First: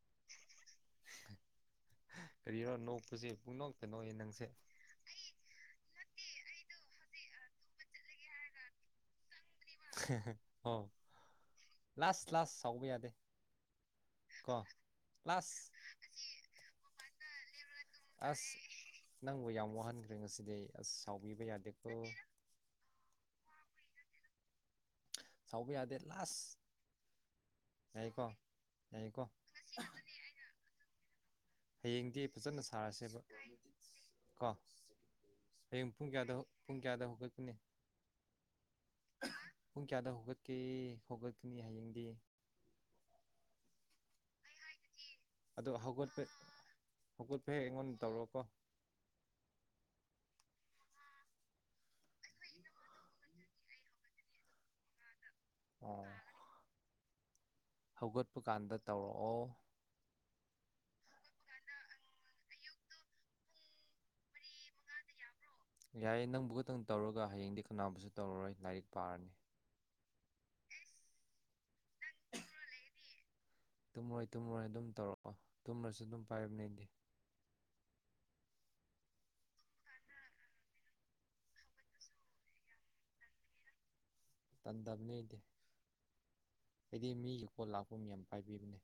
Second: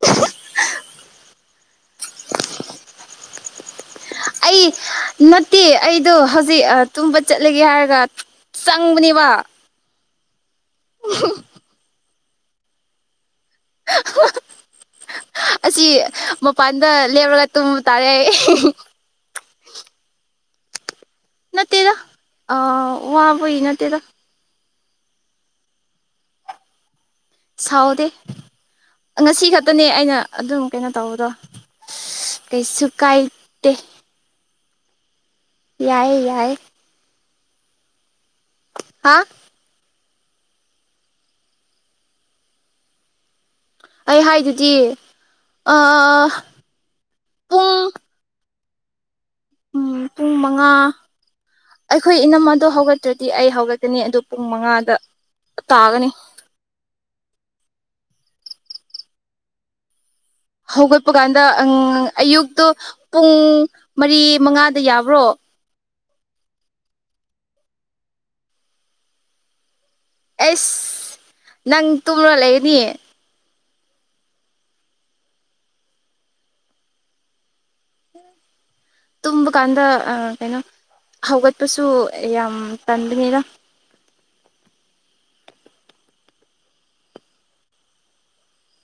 ꯍꯂ ꯀꯔꯤ ꯅ ꯄ ꯄꯨꯅ ꯑꯩ ꯅꯠꯇꯦ ꯑꯩ ꯑꯗꯨ ꯍꯧꯖꯤꯛ ꯇꯨꯝꯕ ꯆꯠꯂꯒꯦ ꯍꯥꯏꯔꯒ ꯆꯪꯕꯅꯦꯕ ꯑꯣ ꯂꯥꯁ ꯂꯥꯁ ꯁꯥꯎꯕ ꯌꯥꯗꯦ ꯀꯣ ꯂꯥꯁ ꯑꯁꯤ ꯃꯄꯥꯟꯗ ꯂꯦꯞꯔꯒ ꯇꯔꯦ ꯑꯁ ꯅꯪꯕꯨ ꯌꯥꯝ ꯋꯥꯍꯟꯈ꯭ꯔꯦ ꯉꯁꯤꯗꯤꯩ ꯑꯁ ꯁꯥꯎꯕꯤꯕ ꯌꯥꯗꯦꯀꯣ ꯑꯣ ꯍꯥꯥꯕꯏꯅ ꯇꯗ ꯁꯥꯎꯕ ꯌꯥꯗꯦ ꯂꯥꯁ ꯁꯥꯎꯗꯦ ꯌꯥꯏꯀꯣ ꯌꯥꯏꯀꯣ ꯉꯁꯤ ꯈꯛꯇꯅꯦ ꯑꯩꯅ ꯑꯗꯨꯝ ꯀꯩꯅꯣ ꯇꯧꯕꯗꯣ ꯍꯌꯦꯡꯗꯤ ꯐꯖꯅ ꯀꯩꯁꯨ ꯁꯥꯔꯁꯦꯕ ꯀꯥꯏꯗꯦ ꯀꯣ ꯍꯌꯦꯡ ꯄꯨꯡ ꯌꯥꯏꯌꯦ ꯀꯌꯥꯗ ꯌꯥꯏꯌꯦ ꯄꯨꯡ ꯀꯌꯥꯗ ꯍꯧꯒꯠꯀꯅꯤ ꯍꯥ ꯄꯨꯡ ꯀꯌꯥꯗ ꯍꯧꯒꯠꯀꯦ ꯍꯧꯒꯠꯀꯅꯤ ꯍꯌꯦꯡꯗꯤ ꯑꯩ ꯍꯥꯏꯗꯤ ꯑꯗꯨ ꯍꯧꯒꯠꯄꯩ ꯍꯧꯒꯠꯄ ꯍꯦꯛ ꯄꯨꯡ ꯑꯩꯉꯣꯟꯗ ꯇꯧꯔꯣꯀꯣ ꯎꯝ ꯄꯨꯡ ꯃꯉꯥ ꯑꯩꯈꯣꯏ ꯏꯅꯝ ꯑꯗꯣ ꯍꯧꯒꯠꯇ꯭ꯔꯗꯤ ꯑꯩ ꯍꯧꯒꯠꯀꯅꯤ ꯑꯗꯨ ꯄꯨꯡ ꯃꯉꯥꯗ ꯑꯣ ꯇꯥꯒꯅꯤ ꯍꯧꯒꯠꯄ ꯀꯥꯟꯗ ꯇꯧꯔꯛꯑꯣ ꯍꯧꯒꯠꯄ ꯀꯥꯟꯗ ꯑꯌꯨꯛꯇꯣ ꯄꯨꯡ ꯃꯔꯤ ꯃꯉꯥꯗ ꯌꯥꯕ꯭ꯔꯣ ꯌꯥꯏꯌꯦ ꯅꯪꯕꯨ ꯈꯛꯇꯪ ꯇꯧꯔꯒ ꯍꯌꯦꯡꯗꯤ ꯀꯧꯅꯥꯕꯨꯁꯨ ꯇꯧꯔꯔꯣꯏ ꯂꯥꯏꯔꯤꯛ ꯄꯥꯔꯅꯤ ꯑꯦꯁ ꯅꯪ ꯇꯨꯝꯔꯣ ꯂꯩꯒꯅꯤ ꯇꯨꯝꯃꯣꯏ ꯇꯨꯝꯃꯣꯏ ꯑꯗꯨꯝ ꯇꯧꯔꯛꯑꯣ ꯇꯨꯝꯂꯁꯨ ꯑꯗꯨꯝ ꯄꯥꯏꯕꯅꯦꯗꯤ ꯇꯃ ꯀꯥꯟꯗ ꯑ ꯀꯩꯅꯣ ꯍꯧꯒꯠꯄꯁꯨ ꯌꯥꯝ ꯇꯟꯕꯅꯤꯗ ꯇꯟ ꯇꯕꯅꯦꯗꯤ ꯍꯥꯏꯗꯤ ꯃꯤꯒꯤ ꯀꯣ ꯂꯥꯛꯄ ꯌꯥꯝ ꯄꯥꯏꯕꯤꯕꯅꯦ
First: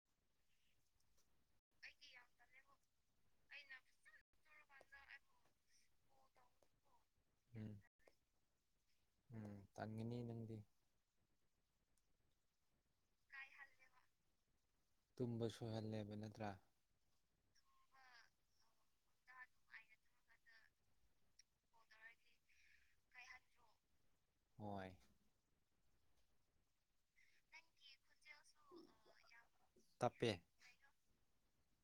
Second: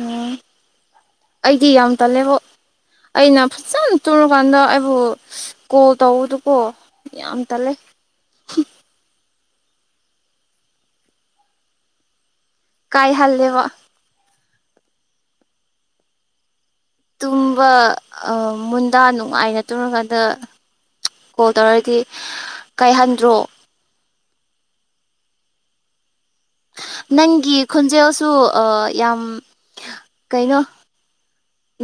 ꯎꯝ ꯑꯩꯗꯤ ꯌꯥꯝ ꯇꯜꯂꯦꯕ ꯑꯩꯅ ꯐꯖꯅ ꯇꯨꯔꯨꯀꯥꯟꯗ ꯑꯩꯕꯨ ꯀꯣꯜ ꯇꯧꯗꯨꯀꯣ ꯌꯥꯝ ꯇꯂꯦ ꯎꯝ ꯎꯝ ꯇꯉꯅꯤꯅꯗꯤ ꯀꯥꯏ ꯍꯜꯂꯦꯕ ꯇꯨꯝꯕ ꯁꯣꯏꯍꯜꯂꯦꯕ ꯅꯠꯇ꯭ꯔꯥ ꯇꯨꯝꯕ ꯃꯨꯟꯗꯥ ꯅꯨꯡꯉꯥꯏꯅ ꯇꯨꯝꯔꯀꯥꯟꯗ ꯀꯣꯜ ꯇꯧꯔꯗꯤ ꯀꯥꯏꯍꯟꯗ꯭ꯔꯣ ꯍꯣꯏ ꯅꯪꯒꯤ ꯈꯣꯟꯖꯦꯜꯁꯨ ꯌꯥꯝ ꯇꯞꯄꯦ ꯀꯩꯅꯣ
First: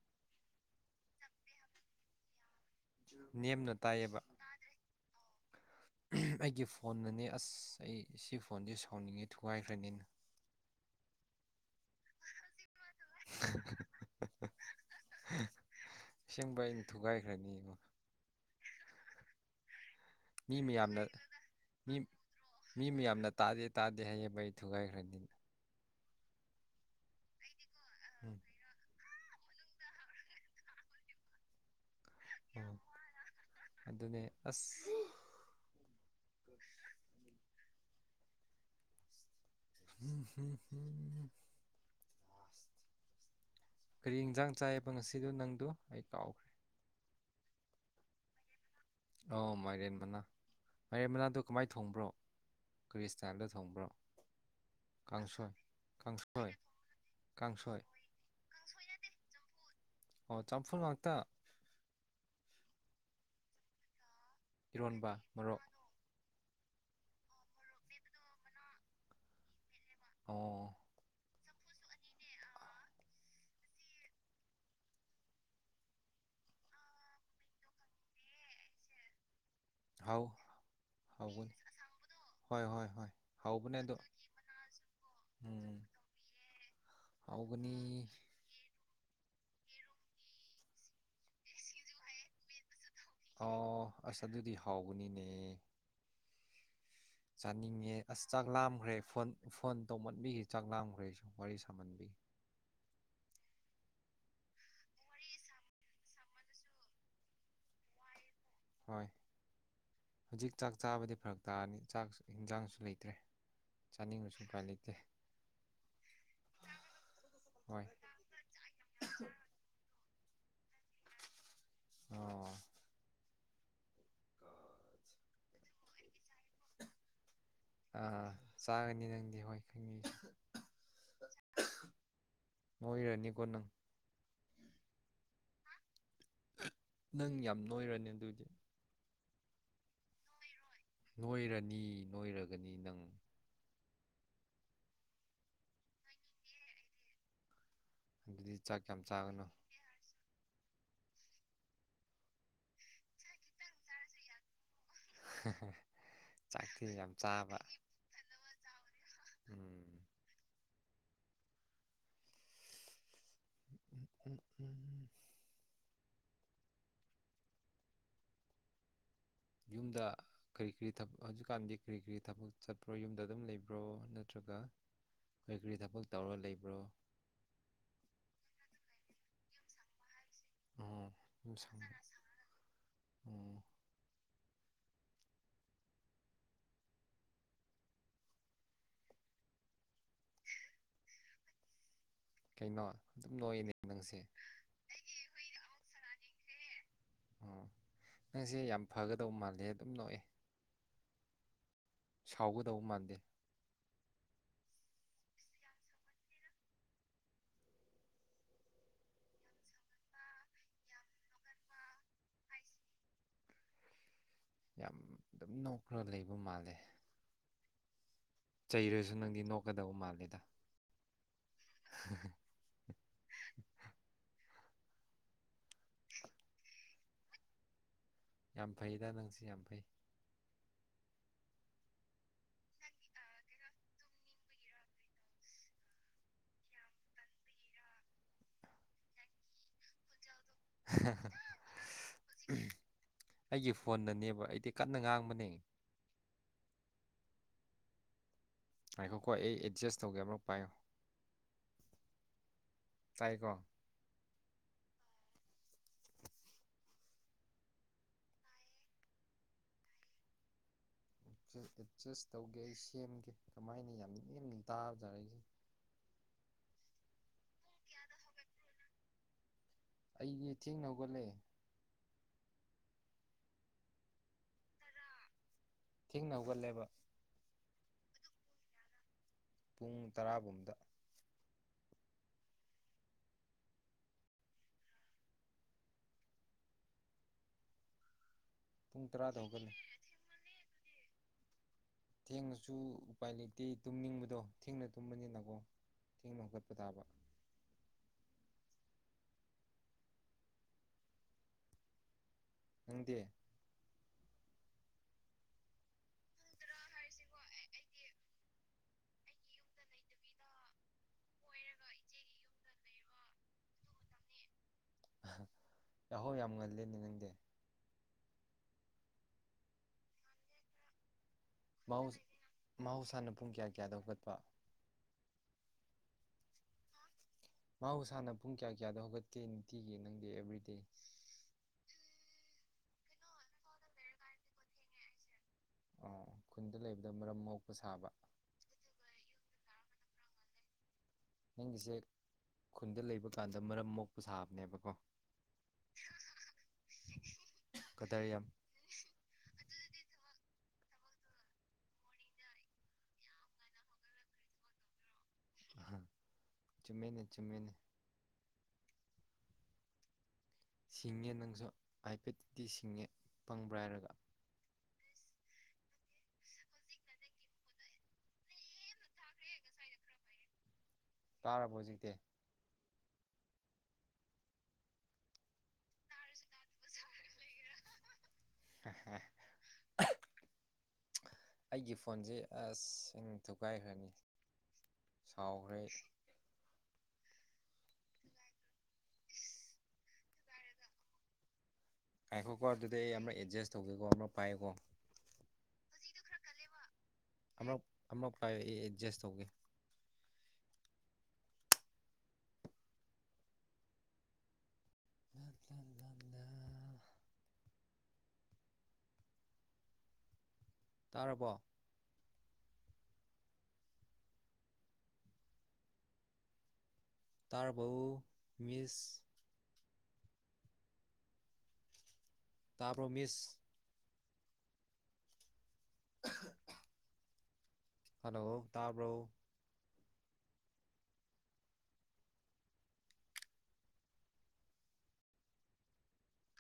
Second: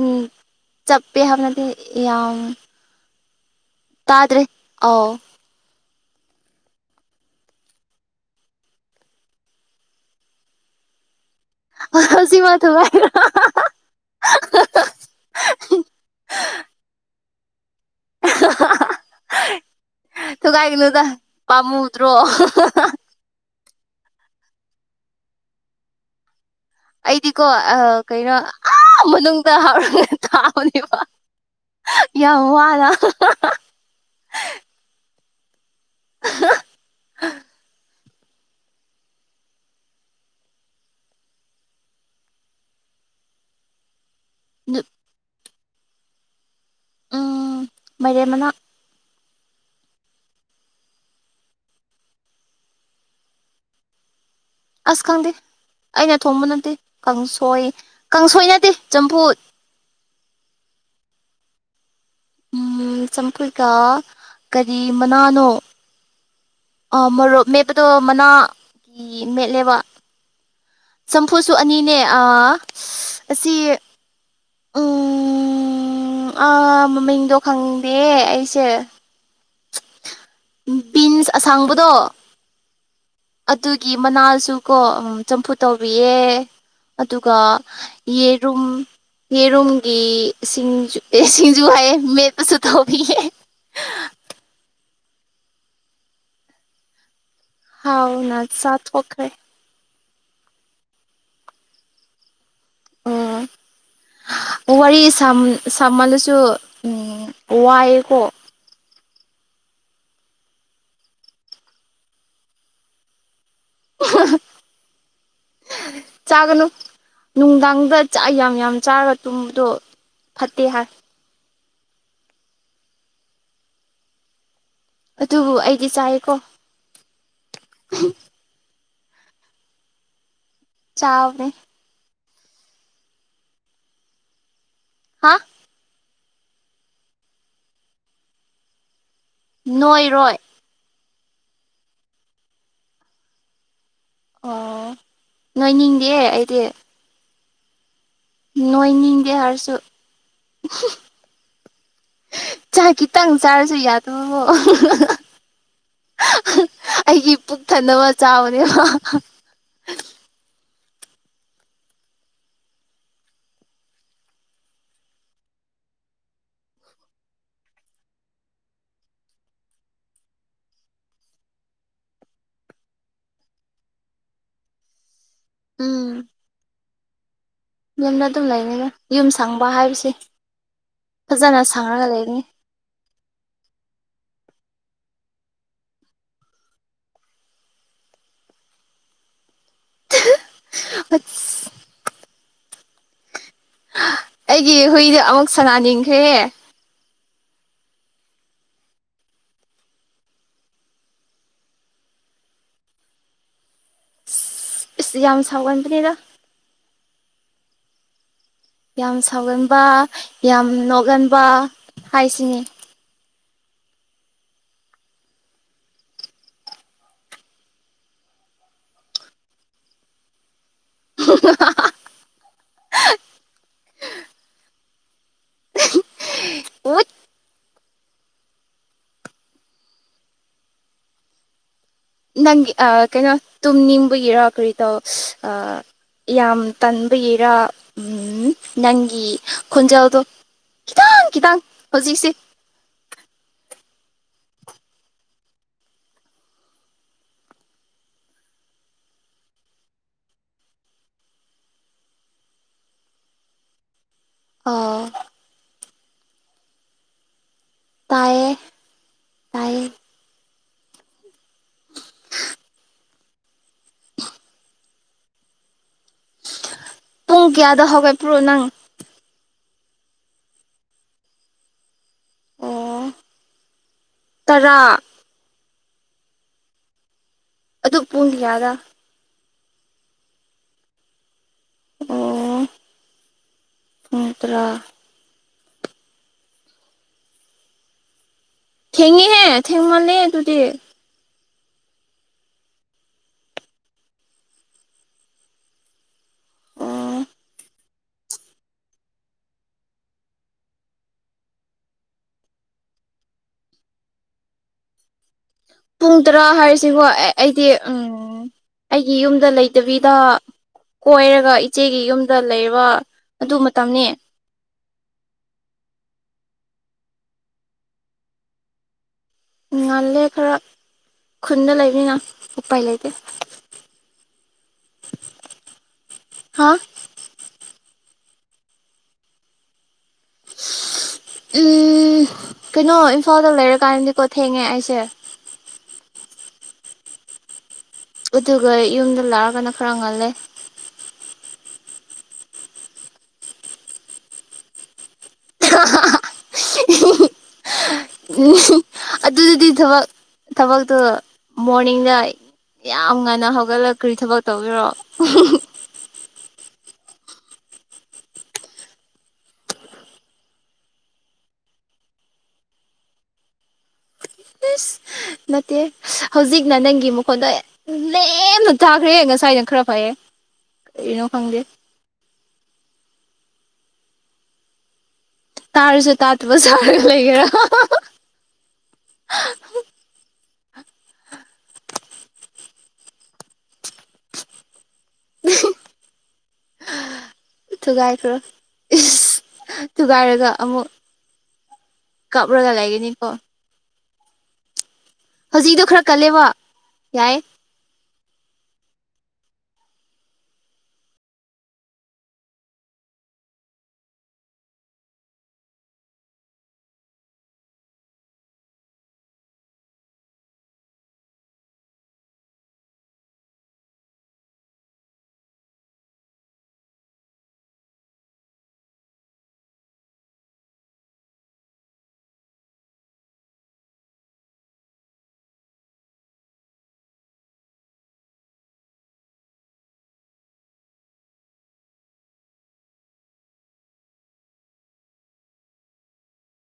ꯎꯝ ꯆꯠꯄꯦ ꯍꯥꯏꯞꯅꯗꯤ ꯅꯦꯝꯅ ꯇꯥꯏꯌꯦꯕ ꯇꯥꯗ꯭ꯔꯦ ꯑꯣ ꯑꯩꯒꯤ ꯐꯣꯟꯅꯅꯦ ꯑꯁ ꯑꯩ ꯁꯤ ꯐꯣꯟꯁꯦ ꯁꯥꯎꯅꯤꯡꯉꯦ ꯊꯨꯒꯥꯏꯈ꯭ꯔꯅꯤꯅ [inaudible] ꯍꯧ ꯁꯤꯃ ꯊ ꯍꯥꯏꯔ ꯑꯦꯡꯕ ꯑꯩꯅ ꯊꯨꯒꯥꯏꯈ꯭ꯔꯅꯤ ꯌꯦꯡꯉꯣ [inaudible] ꯃꯤ ꯃꯌꯥꯝꯅ ꯊꯨꯒꯥꯏꯒꯅꯨꯗ ꯃꯤ ꯄꯥꯝꯃꯨꯗ꯭ꯔꯣ ꯃꯤ ꯃꯌꯥꯝꯅ ꯇꯥꯗꯦ ꯇꯥꯗꯦ ꯍꯌꯦꯕ ꯑꯩ ꯊꯨꯒꯥꯏꯈ꯭ꯔꯅꯤꯅ ꯑꯩꯗꯤꯀꯣ ꯑ ꯀꯩꯅꯣ ꯎꯝ ꯃꯅꯨꯡꯗ ꯍꯔꯒ ꯊꯥꯕꯅꯦꯕ ꯌꯥ ꯋꯥ ꯎꯝ ꯑꯗ ꯑꯗꯨꯅꯦ ꯑꯁ [inaudible] ꯎꯝ ꯍꯨꯝ ꯀꯔꯤ ꯏꯟꯖꯥꯡ ꯆꯥꯏꯑꯕ ꯉꯁꯤꯗ ꯅꯪꯗꯨ ꯑꯩ ꯀꯥꯎꯈ꯭ꯔꯦ ꯎ ꯃꯥꯏꯔꯦ ꯃꯅꯥ ꯑꯧ ꯃꯥꯏꯔꯦꯟ ꯃꯅꯥ ꯃꯥꯏꯔꯦꯟ ꯃꯅꯥꯗꯣ ꯀꯃꯥꯏꯅ ꯊꯣꯡꯕ꯭ꯔꯣ ꯈ꯭ꯔꯤꯁꯇꯜꯗ ꯊꯣꯡꯕ꯭ꯔꯣ ꯑꯁ ꯈꯪꯗꯤ ꯀꯥꯡꯁꯣꯏ ꯑꯩꯅ ꯊꯣꯡꯕ ꯀꯥꯡꯁꯣꯏ ꯅꯠꯇꯦ ꯀꯥꯡꯁꯣꯏ ꯀꯥꯡꯁꯣꯏ ꯅꯠꯇꯦ ꯆꯝꯐꯨ ꯑꯣ ꯆꯞ ꯐꯣꯟ ꯃꯥꯥꯛꯇ ꯎ ꯆꯝꯐꯨꯠꯀ ꯀꯔꯤ ꯏꯔꯣꯟꯕ ꯃꯅꯥꯅꯣ ꯃꯔꯣꯛ ꯑ ꯃꯔꯣꯔꯨꯞ ꯃꯦꯠꯄꯗꯣ ꯃꯅꯥ ꯀ ꯃꯦꯠꯂꯦꯕ ꯑꯣ ꯍꯨꯝꯐꯨꯁꯨ ꯑꯅꯤꯅꯦ ꯑꯁꯤ [inaudible] ꯎꯝ ꯑꯥ ꯃꯃꯤꯡꯗꯣ ꯈꯪꯗꯦ ꯑꯩꯁꯦ ꯍꯥꯎ ꯍꯣꯏ ꯕꯤꯟꯁ ꯑꯁꯥꯡꯕꯗꯣ ꯍꯣꯏ ꯍꯣꯏ ꯍꯥꯎꯕꯅꯦ ꯑꯗꯨꯒꯤ ꯑꯗꯣ ꯃꯅꯥꯁꯨ ꯀꯣ ꯎ ꯆꯝꯐꯨ ꯎꯝ ꯇꯧꯕꯤꯌꯦ ꯑꯗꯨꯒ ꯍꯥꯎꯒꯅꯤ ꯌꯦꯔꯨꯝ ꯌꯦꯔꯨꯝꯒꯤ ꯁꯤꯡꯖꯨ ꯑꯦ ꯁꯤꯡꯖꯨ ꯍꯥꯏꯌꯦ ꯃꯦꯠꯄꯁꯨ ꯊꯧꯕꯤ ꯑ ꯑꯁ ꯑꯗꯨꯗꯤ ꯍꯥꯎꯒꯅꯤꯅꯦ ꯆꯥꯅꯤꯡꯉꯦ ꯑꯁ ꯍꯥꯎꯅ ꯆꯥꯛ ꯂꯥꯝꯈ꯭ꯔꯦ ꯆꯥꯊꯣꯛꯈ꯭ꯔꯦ ꯐꯣꯟ ꯐꯣꯟ ꯇꯧꯃꯟꯕꯤꯈꯤ ꯆꯥꯛ ꯂꯥꯡꯈ꯭ꯔꯦꯁꯨ ꯋꯥꯔꯤ ꯁꯥꯃꯟꯕꯤ ꯑꯣ ꯋꯥꯔꯤ ꯁꯝꯍꯜꯂꯁꯨ ꯎꯝ ꯋꯥꯏꯑꯀꯣ ꯍ ꯍꯧꯖꯤꯛ ꯆꯥꯛ ꯆꯥꯕꯗꯤ ꯐꯔꯛ ꯇꯥꯔꯅꯤ ꯆꯥꯛ ꯌꯦꯟꯖꯥꯡꯁꯨ ꯂꯩꯇ꯭ꯔꯦ ꯆꯥꯅꯤꯡꯕꯁꯨ ꯀ ꯂꯩꯇꯦ ꯆꯥꯒꯅꯨ ꯍꯣꯏ ꯅꯨꯡꯗꯥꯡꯗ ꯌꯥꯝ ꯌꯥꯝ ꯆꯥꯔꯒ ꯇꯨꯝꯕꯗꯣ ꯐꯠꯇꯍꯥ ꯑꯣ ꯑꯗꯨꯕꯨ ꯑꯩꯗꯤ ꯆꯥꯏꯌꯦꯀꯣ ꯑꯥ ꯆꯥꯒꯅꯤ ꯅꯪꯗꯤ ꯍꯣꯏ ꯈꯪꯉ ꯆꯥꯕꯅꯦ ꯑꯣꯏ ꯑꯣꯏꯔꯅꯤꯀꯣ ꯅꯪ ꯍꯥ ꯅꯪ ꯌꯥꯝ ꯅꯣꯏꯔꯅꯤ ꯑꯗꯨꯗꯤ ꯅꯣꯏꯔꯣꯏ ꯅꯣꯏꯔꯅꯤ ꯅꯣꯏꯔꯒꯅꯤ ꯅꯪ ꯑꯣ ꯅꯣꯏꯅꯤꯡꯗꯦ ꯑꯩꯗꯤ ꯑꯗꯨꯗꯤ ꯆꯥꯛ ꯅꯣꯏ ꯌꯥꯝ ꯃꯤꯒꯦ ꯆꯥꯒꯅꯨ ꯍꯔꯁꯨꯠ ꯆꯥꯛ ꯈꯤꯇꯪ ꯆꯥꯔꯁꯨ ꯌꯥꯗꯣ [inaudible] ꯌꯥꯝ ꯑꯩꯒꯤ ꯆꯥꯕ ꯄꯨꯛ ꯊꯅꯕ ꯆꯥꯕꯅꯦꯕ ꯎꯝ ꯎꯝ ꯎꯝ ꯎꯝ ꯎꯝ ꯌꯨꯝꯗ ꯀꯔꯤ ꯀꯔꯤꯛ ꯍꯧꯖꯤꯛꯀꯥꯟꯗꯤ ꯀꯔꯤ ꯀꯔꯤ ꯊꯕꯛ ꯆꯠꯄ꯭ꯔꯣ ꯌꯨꯝꯗ ꯑꯗꯨꯝ ꯂꯩꯕ꯭ꯔꯣ ꯅꯠꯇ꯭ꯔꯒ ꯀꯔꯤ ꯀꯔꯤ ꯊꯕꯛ ꯎꯝ ꯇꯧꯔ ꯂꯩꯕ꯭ꯔꯣ ꯌꯨꯝꯗ ꯑꯗꯨꯝ ꯂꯩꯅꯤꯅ ꯌꯨꯝ ꯁꯪꯕ ꯍꯥꯏꯕꯁꯦ ꯑꯣ ꯌꯨꯝ ꯐꯖꯅ ꯁꯪꯕ ꯁꯥꯡꯉꯒ ꯂꯩꯒꯅꯤ ꯑꯣ [inaudible] ꯀꯩꯅꯩꯅꯣ ꯑꯩꯒꯤ ꯍꯨꯏꯗ ꯑꯃꯨꯛ ꯁꯅꯥꯅꯤꯡꯈ꯭ꯔꯦ ꯑꯣ ꯅꯪꯁꯦ ꯌꯥꯝ ꯐꯒꯗꯧꯕ ꯃꯥꯜꯂꯦ ꯑꯗꯨꯝ ꯅꯣꯛꯏ ꯁꯥꯎꯒꯗꯧꯕ ꯃꯥꯟꯗꯦ ꯏꯁ ꯌꯥꯝ ꯁꯥꯎ ꯀꯥꯟꯄꯅꯤꯗ ꯌꯥꯝ ꯁꯥꯎꯒꯟꯕ ꯌꯥꯝ ꯅꯣꯛꯒꯟꯕ ꯍꯥꯏꯁꯤꯅꯤ ꯌꯥꯝ ꯑꯗꯨꯝ ꯅꯣꯛꯈ꯭ꯔ ꯂꯩꯕ ꯃꯥꯜꯂꯦ ꯆꯩꯔꯁꯨ ꯅꯪꯗꯤ ꯅꯣꯛꯀꯗꯕ ꯃꯥꯂꯦꯗ [inaudible] ꯎꯠ ꯌꯥꯝ ꯐꯩꯗ ꯅꯪꯁꯨ ꯌꯥꯝ ꯐꯩ ꯅꯪꯒꯤ ꯀꯩꯅꯣ ꯇꯨꯝꯅꯤꯡꯕꯨꯒꯤꯔꯣ ꯀꯔꯤ ꯇꯧ ꯑ ꯌꯥꯝ ꯇꯟꯕꯒꯤꯔꯥ ꯎ ꯅꯪꯒꯤ ꯈꯣꯟꯖꯦꯜꯗꯣ ꯈꯤꯇꯪ ꯈꯤꯇꯪ ꯍꯧꯖꯤꯛꯁꯤ ꯐꯣꯟꯟꯅꯅꯦꯕ ꯑꯩꯗꯤ ꯀꯟꯅ ꯉꯥꯡꯕꯅꯦ ꯍꯥꯏꯈꯣꯀꯣ ꯑꯩ ꯑꯦꯗꯖꯁ ꯇꯧꯒꯦ ꯑꯃꯂꯛ ꯄꯥꯏꯌꯨ ꯇꯥꯏꯀꯣ ꯑꯣ ꯇꯌꯦ ꯇꯌꯦ ꯑꯦꯗꯖꯁ ꯇꯧꯒꯦ ꯑꯩ ꯁꯦꯝꯒꯦ ꯀꯃꯥꯏꯅ ꯌꯥꯝ ꯅꯤꯡ ꯌꯥꯝ ꯇꯥꯕ [inaudible] ꯄꯨꯡ ꯀꯌꯥꯗ ꯍꯧꯒꯦ ꯄꯨꯔꯣꯑꯣ ꯅꯪ ꯑꯩꯒꯤ ꯊꯦꯡ ꯍꯧꯒꯠꯂꯑꯦ ꯑꯣ ꯇꯔꯥ ꯊꯦꯡꯅ ꯍꯧꯒꯠꯂꯦꯕ ꯑꯗꯨ ꯄꯨꯡꯗꯤ ꯌꯥꯗ ꯄꯨꯡ ꯇꯔꯥꯕꯨꯝꯗ ꯑꯣ ꯐꯟꯇ꯭ꯔꯥ ꯄꯨꯡ ꯇꯔꯥꯗ ꯊꯦꯉꯤꯍꯦ ꯍꯧꯒꯠꯂꯦ ꯊꯦꯦꯡꯃꯂꯤꯦ ꯑꯗꯨꯗꯤ ꯊꯦꯡꯅꯁꯨ ꯎꯄꯥꯏ ꯂꯩꯇꯦ ꯇꯨꯝꯅꯤꯡꯕꯗꯣ ꯊꯦꯡꯅ ꯇꯨꯝꯕꯅꯤꯅꯀꯣ ꯀꯒꯄ ꯇꯥꯕ ꯑꯣ ꯅꯪꯗꯤ ꯄꯨꯡ ꯇꯔꯥ ꯍꯥꯏꯔꯤꯁꯤ ꯍꯣ ꯑꯩ ꯑꯩꯗꯤ ꯎꯝ ꯑꯩꯒꯤ ꯌꯨꯝꯗ ꯂꯩꯇꯕꯤꯗ ꯀꯣꯏꯔꯒ ꯏꯆꯦꯒꯤ ꯌꯨꯝꯗ ꯂꯩꯕ ꯑꯗꯨ ꯃꯇꯝꯅꯤ ꯌꯥꯍꯧ ꯌꯥꯝ ꯉꯜꯂꯦꯅꯦ ꯅꯪꯗꯤ ꯉꯥꯜꯂꯦ ꯈꯔ ꯈꯨꯟꯗ ꯂꯩꯅꯤꯅ ꯃꯍꯧꯁ ꯎꯄꯥꯏ ꯂꯩꯇꯦ ꯃꯍꯧꯁꯥꯅ ꯄꯨꯡ ꯀꯌꯥ ꯀꯌꯥꯗ ꯍꯧꯒꯠꯄ ꯍꯥ ꯃꯍꯧꯁꯥꯅ ꯄꯨꯡ ꯀꯌꯥ ꯀꯌꯥꯗꯣ ꯍꯧꯒꯠꯀꯦ ꯅꯤꯡꯇꯤꯒꯤ ꯅꯪ ꯎꯝ ꯀꯩꯅꯣ ꯏꯝꯐꯥꯜꯗ ꯂꯩꯔꯀꯥꯟꯔꯗꯤꯀꯣ ꯊꯦꯡꯉꯦ ꯑꯩꯁꯦ ꯑꯣ ꯈꯨꯟꯗ ꯂꯩꯕꯗ ꯃꯔꯝ ꯃꯣꯛꯄ ꯁꯥꯕ ꯑꯗꯨꯒ ꯌꯨꯝꯗ ꯂꯥꯛꯑꯒꯅ ꯈꯔ ꯉꯜꯂꯦ ꯅꯪꯒꯤꯁꯦ ꯈꯨꯟꯗ ꯂꯩꯕ ꯀꯥꯟꯗ ꯃꯔꯝ ꯃꯣꯛꯄ ꯁꯥꯕꯅꯦꯕꯀꯣ ꯑ ꯀꯗꯔ ꯌꯥꯝ ꯎꯝ ꯑꯗꯨꯗꯗꯤ ꯊꯕꯛ ꯊꯕꯛꯇꯨ ꯃꯣꯔꯅꯤꯡꯗ ꯌꯥꯝ ꯉꯟꯅ ꯍꯧꯒꯠꯂꯛꯈ꯭ꯔꯤ ꯊꯕꯛ ꯇꯧꯕꯤꯔꯣ ꯑꯍ ꯆꯨꯝꯃꯦꯅꯦ ꯆꯨꯝꯃꯦꯅꯦ ꯁꯤꯡꯉꯦ ꯅꯪꯁꯨ ꯍꯥꯏꯐꯦꯠꯇꯗꯤ ꯁꯤꯡꯉꯦ ꯄꯪꯕ꯭ꯔꯥ ꯍꯥꯏꯔꯒ ꯅꯠꯇꯦ ꯍꯧꯖꯤꯛꯅ ꯅꯪꯒꯤ ꯃꯈꯣꯟꯗ ꯂꯦꯝꯅ ꯊꯥꯈ꯭ꯔꯦ ꯉꯁꯥꯏ ꯅ ꯈꯔ ꯐꯌꯦ ꯇꯥꯔꯕ ꯍꯧꯖꯤꯛꯇꯦ ꯇꯥꯔꯁꯨꯦ ꯇꯥꯇꯕꯨ ꯁꯥꯔ ꯂꯩꯒꯦꯔ [unintelligible] ꯑꯩꯒꯤ ꯐꯣꯟꯁꯦ ꯑꯁꯁꯤꯡ ꯊꯨꯒꯥꯏꯈ꯭ꯔꯅꯤ ꯁꯥꯎꯈ꯭ꯔꯦ ꯊꯨꯒꯥꯏꯈ꯭ꯔꯣ ꯊꯨꯒꯥꯏꯔꯒ ꯑꯃꯨꯛ ꯉꯥꯏꯈꯣꯀꯣ ꯀꯥꯞꯔꯒ ꯑꯗꯨꯗꯤ ꯑꯩ ꯂꯩꯒꯅꯤꯀꯣ ꯑꯃꯅ ꯑꯦꯗꯖꯁ ꯇꯧꯒꯦꯀꯣ ꯑꯃ ꯄꯥꯏꯑꯀꯣ ꯍꯧꯖꯤꯛꯗꯣ ꯈꯔ ꯀꯜꯂꯦꯕ ꯌꯥꯏ ꯑꯃꯛ ꯄꯥꯏꯌꯛ ꯑꯩ ꯑꯦꯗꯖꯁ ꯇꯧꯒꯦ [unintelligible] ꯇꯥꯔꯕꯣ ꯇꯔꯕꯍ ꯃꯤꯁ ꯇꯥꯔꯕꯣ ꯃꯤꯁ ꯍꯜꯂꯣ ꯇꯥꯕ꯭ꯔꯎꯨ